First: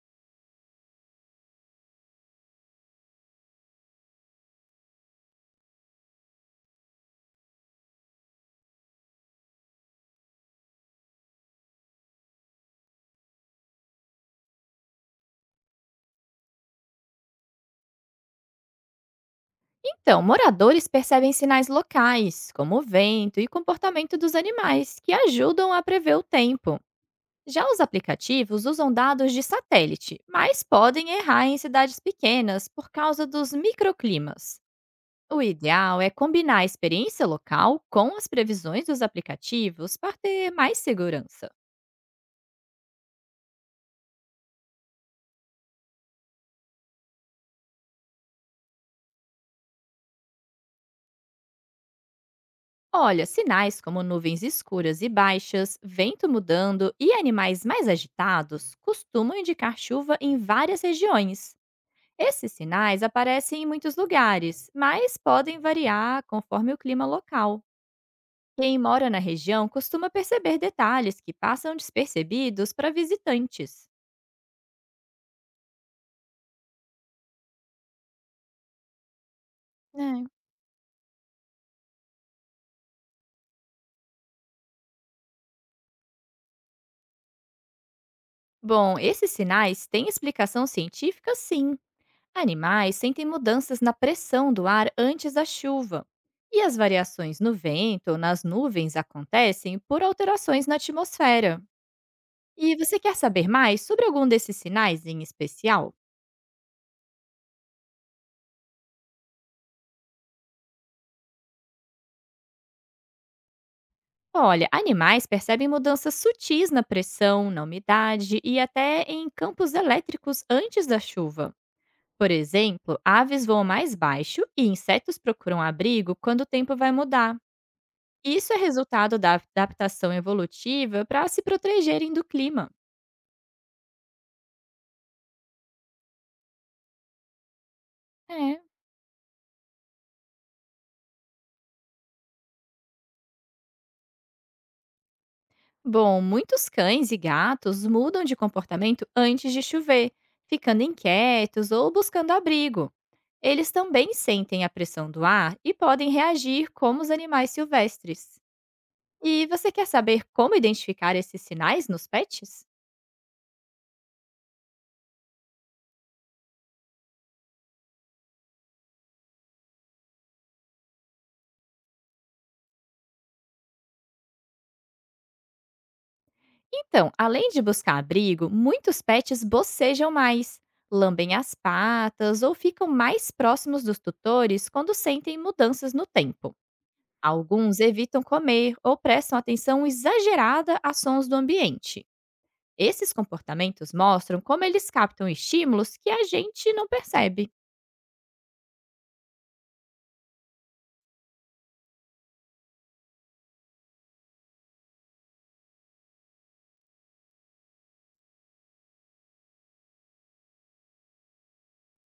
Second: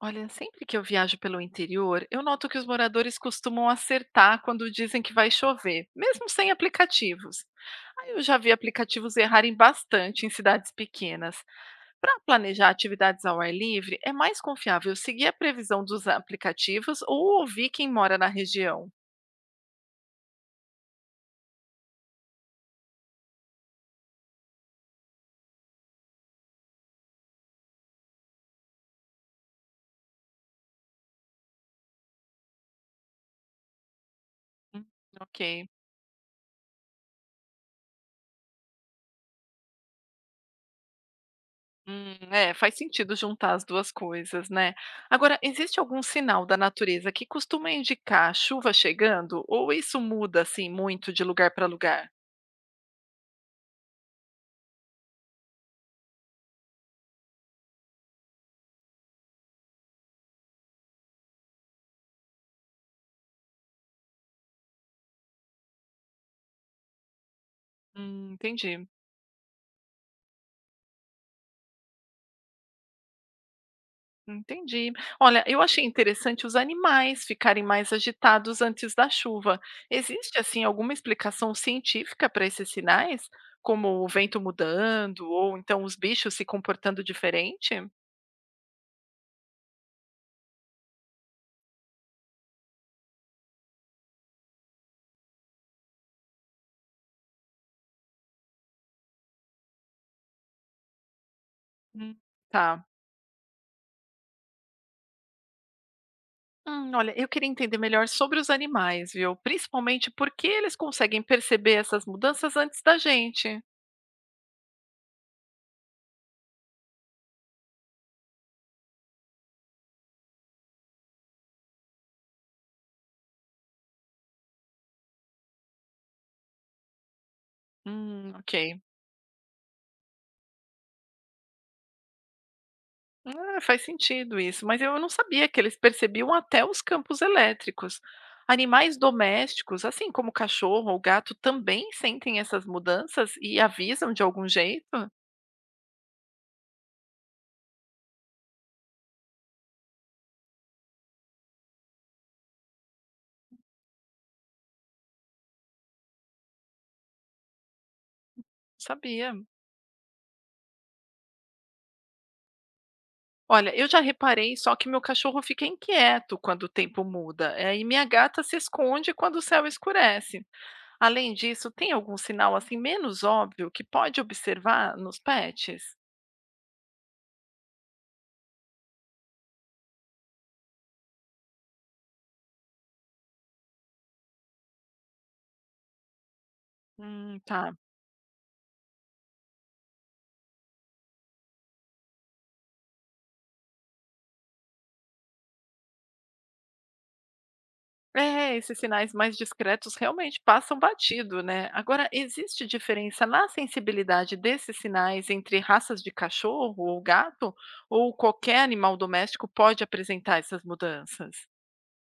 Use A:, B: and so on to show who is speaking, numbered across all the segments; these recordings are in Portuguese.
A: Olha, sempre que eu viajo pelo interior, eu noto que os moradores costumam acertar quando dizem que vai chover, mesmo sem aplicativos. Aí eu já vi aplicativos errarem bastante em cidades pequenas. Para planejar atividades ao ar livre, é mais confiável seguir a previsão dos aplicativos ou ouvir quem mora na região?
B: Então, moradores percebem sinais locais, como o vento e comportamento dos animais, que ajudam a prever o tempo. Já os aplicativos usam dados de satélite, mas podem errar em cidades pequenas por causa dos microclimas.
A: Hum,
B: O
A: ok.
B: ideal é combinar a experiência local com as previsões dos aplicativos para ter mais segurança.
A: É, faz sentido juntar as 2 coisas, né. Agora, existe algum sinal da natureza que costuma indicar a chuva chegando ou isso muda, assim, muito de lugar para lugar?
B: Olha, sinais como nuvens escuras e baixas, vento mudando e animais mais agitados costumam indicar chuva em várias regiões. Esses sinais aparecem em muitos lugares, mas podem variar conforme o clima local. Quem
A: Entendi,
B: mora na região costuma perceber detalhes que passam despercebidos para visitantes.
A: entendi. Olha, eu achei interessante os animais ficarem mais agitados antes da chuva.
B: É.
A: Existe, assim, alguma explicação científica para esses sinais? Como o vento mudando ou então os bichos se comportando diferente?
B: Bom, esses sinais têm explicação científica, sim. Animais sentem mudanças na pressão do ar antes da chuva. E as variações no vento ou nas nuvens acontecem por alterações na atmosfera.
A: Hum,
B: E
A: tá.
B: você quer saber mais sobre algum desses sinais em especial?
A: Olha, eu queria entender melhor sobre os animais, viu? Principalmente porque eles conseguem perceber essas mudanças antes da gente.
B: Olha, animais percebem mudanças sutis na pressão, na umidade e até em campos elétricos antes da chuva. Por exemplo, aves voam mais baixo e insetos procuram abrigo quando o tempo vai mudar. Isso
A: Ok.
B: é resultado da adaptação evolutiva para se protegerem do clima.
A: Ah, faz sentido isso, mas eu não sabia que eles percebiam até os campos elétricos.
B: É.
A: Animais domésticos, assim como o cachorro ou gato, também sentem essas mudanças e avisam de algum jeito?
B: Bom, muitos cães e gatos mudam de comportamento antes de chover, ficando inquietos ou buscando abrigo. Eles também sentem a pressão do ar e podem reagir como os animais silvestres.
A: Sabia.
B: E você quer saber como identificar esses sinais nos pets?
A: Olha, eu já reparei só que meu cachorro fica inquieto quando o tempo muda, e minha gata se esconde quando o céu escurece. Além disso, tem algum sinal assim menos óbvio que pode observar nos pets?
B: Então, além de buscar abrigo, muitos pets bocejam mais, lambem as patas ou ficam mais próximos dos tutores quando sentem mudanças no tempo.
A: Tá.
B: Alguns evitam comer ou prestam atenção exagerada a sons do ambiente. Esses comportamentos mostram como eles captam estímulos que a gente não percebe.
A: É, esses sinais mais discretos realmente passam batido, né? Agora, existe diferença na sensibilidade desses sinais entre raças de cachorro ou gato? Ou qualquer animal doméstico pode apresentar essas mudanças?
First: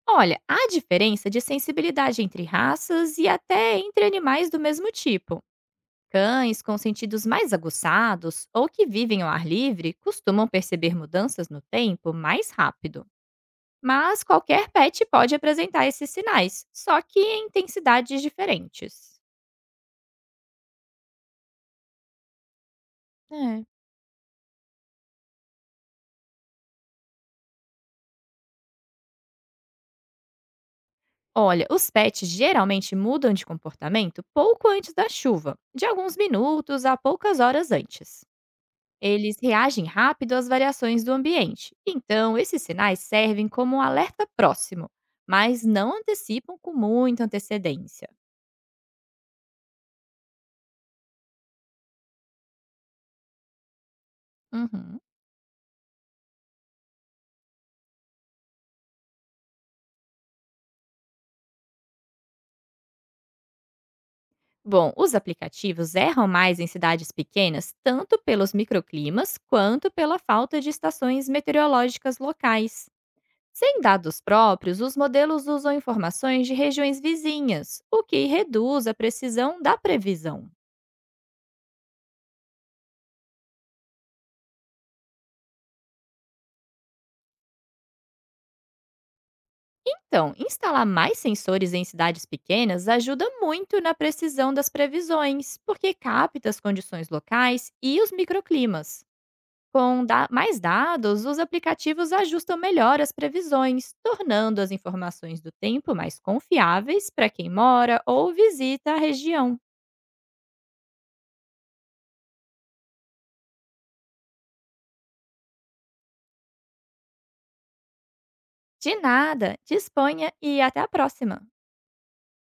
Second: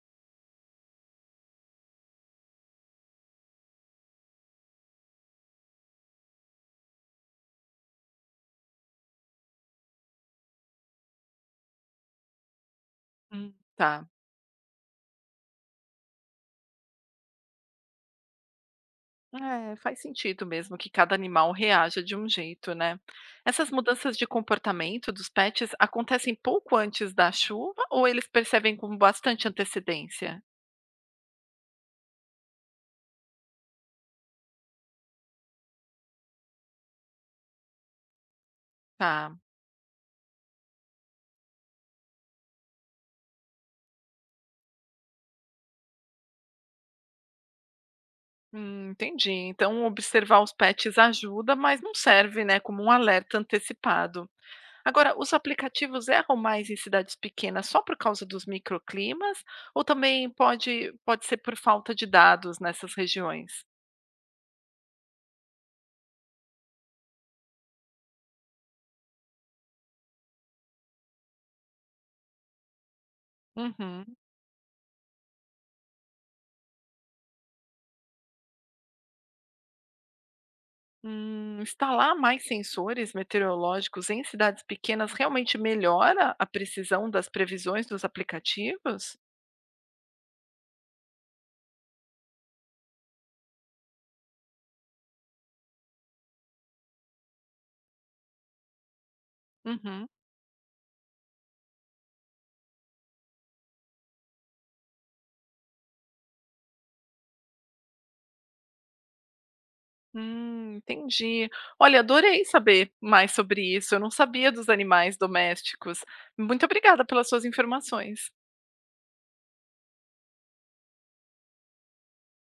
B: Olha, há diferença de sensibilidade entre raças e até entre animais do mesmo tipo. Cães com sentidos mais aguçados ou que vivem ao ar livre costumam perceber mudanças no tempo mais rápido.
A: Hum. Tá.
B: Mas qualquer pet pode apresentar esses sinais, só que em intensidades diferentes.
A: É, faz sentido mesmo que cada animal reaja de um jeito, né?
B: É.
A: Essas mudanças de comportamento dos pets acontecem pouco antes da chuva ou eles percebem com bastante antecedência?
B: Olha, os pets geralmente mudam de comportamento pouco antes da chuva, de alguns minutos a poucas horas antes.
A: Tá,
B: Eles reagem rápido às variações do ambiente. Então, esses sinais servem como um alerta próximo, mas não antecipam com muita antecedência.
A: entendi. Então, observar os pets ajuda, mas não serve, né, como um alerta antecipado.
B: Uhum.
A: Agora, os aplicativos erram mais em cidades pequenas só por causa dos microclimas ou também pode ser por falta de dados nessas regiões?
B: Bom, os aplicativos erram mais em cidades pequenas, tanto pelos microclimas quanto pela falta de estações meteorológicas locais. Sem
A: Uhum.
B: dados próprios, os modelos usam informações de regiões vizinhas, o que reduz a precisão da previsão.
A: Instalar mais sensores meteorológicos em cidades pequenas realmente melhora a precisão das previsões dos aplicativos?
B: Então, instalar mais sensores em cidades pequenas ajuda muito na precisão das previsões, porque capta as condições locais e os microclimas. Com
A: Uhum.
B: mais dados, os aplicativos ajustam melhor as previsões, tornando as informações do tempo mais confiáveis para quem mora ou visita a região.
A: Entendi. Olha, adorei saber mais sobre isso. Eu não sabia dos animais domésticos. Muito obrigada pelas suas informações.
B: De nada, disponha e até a próxima!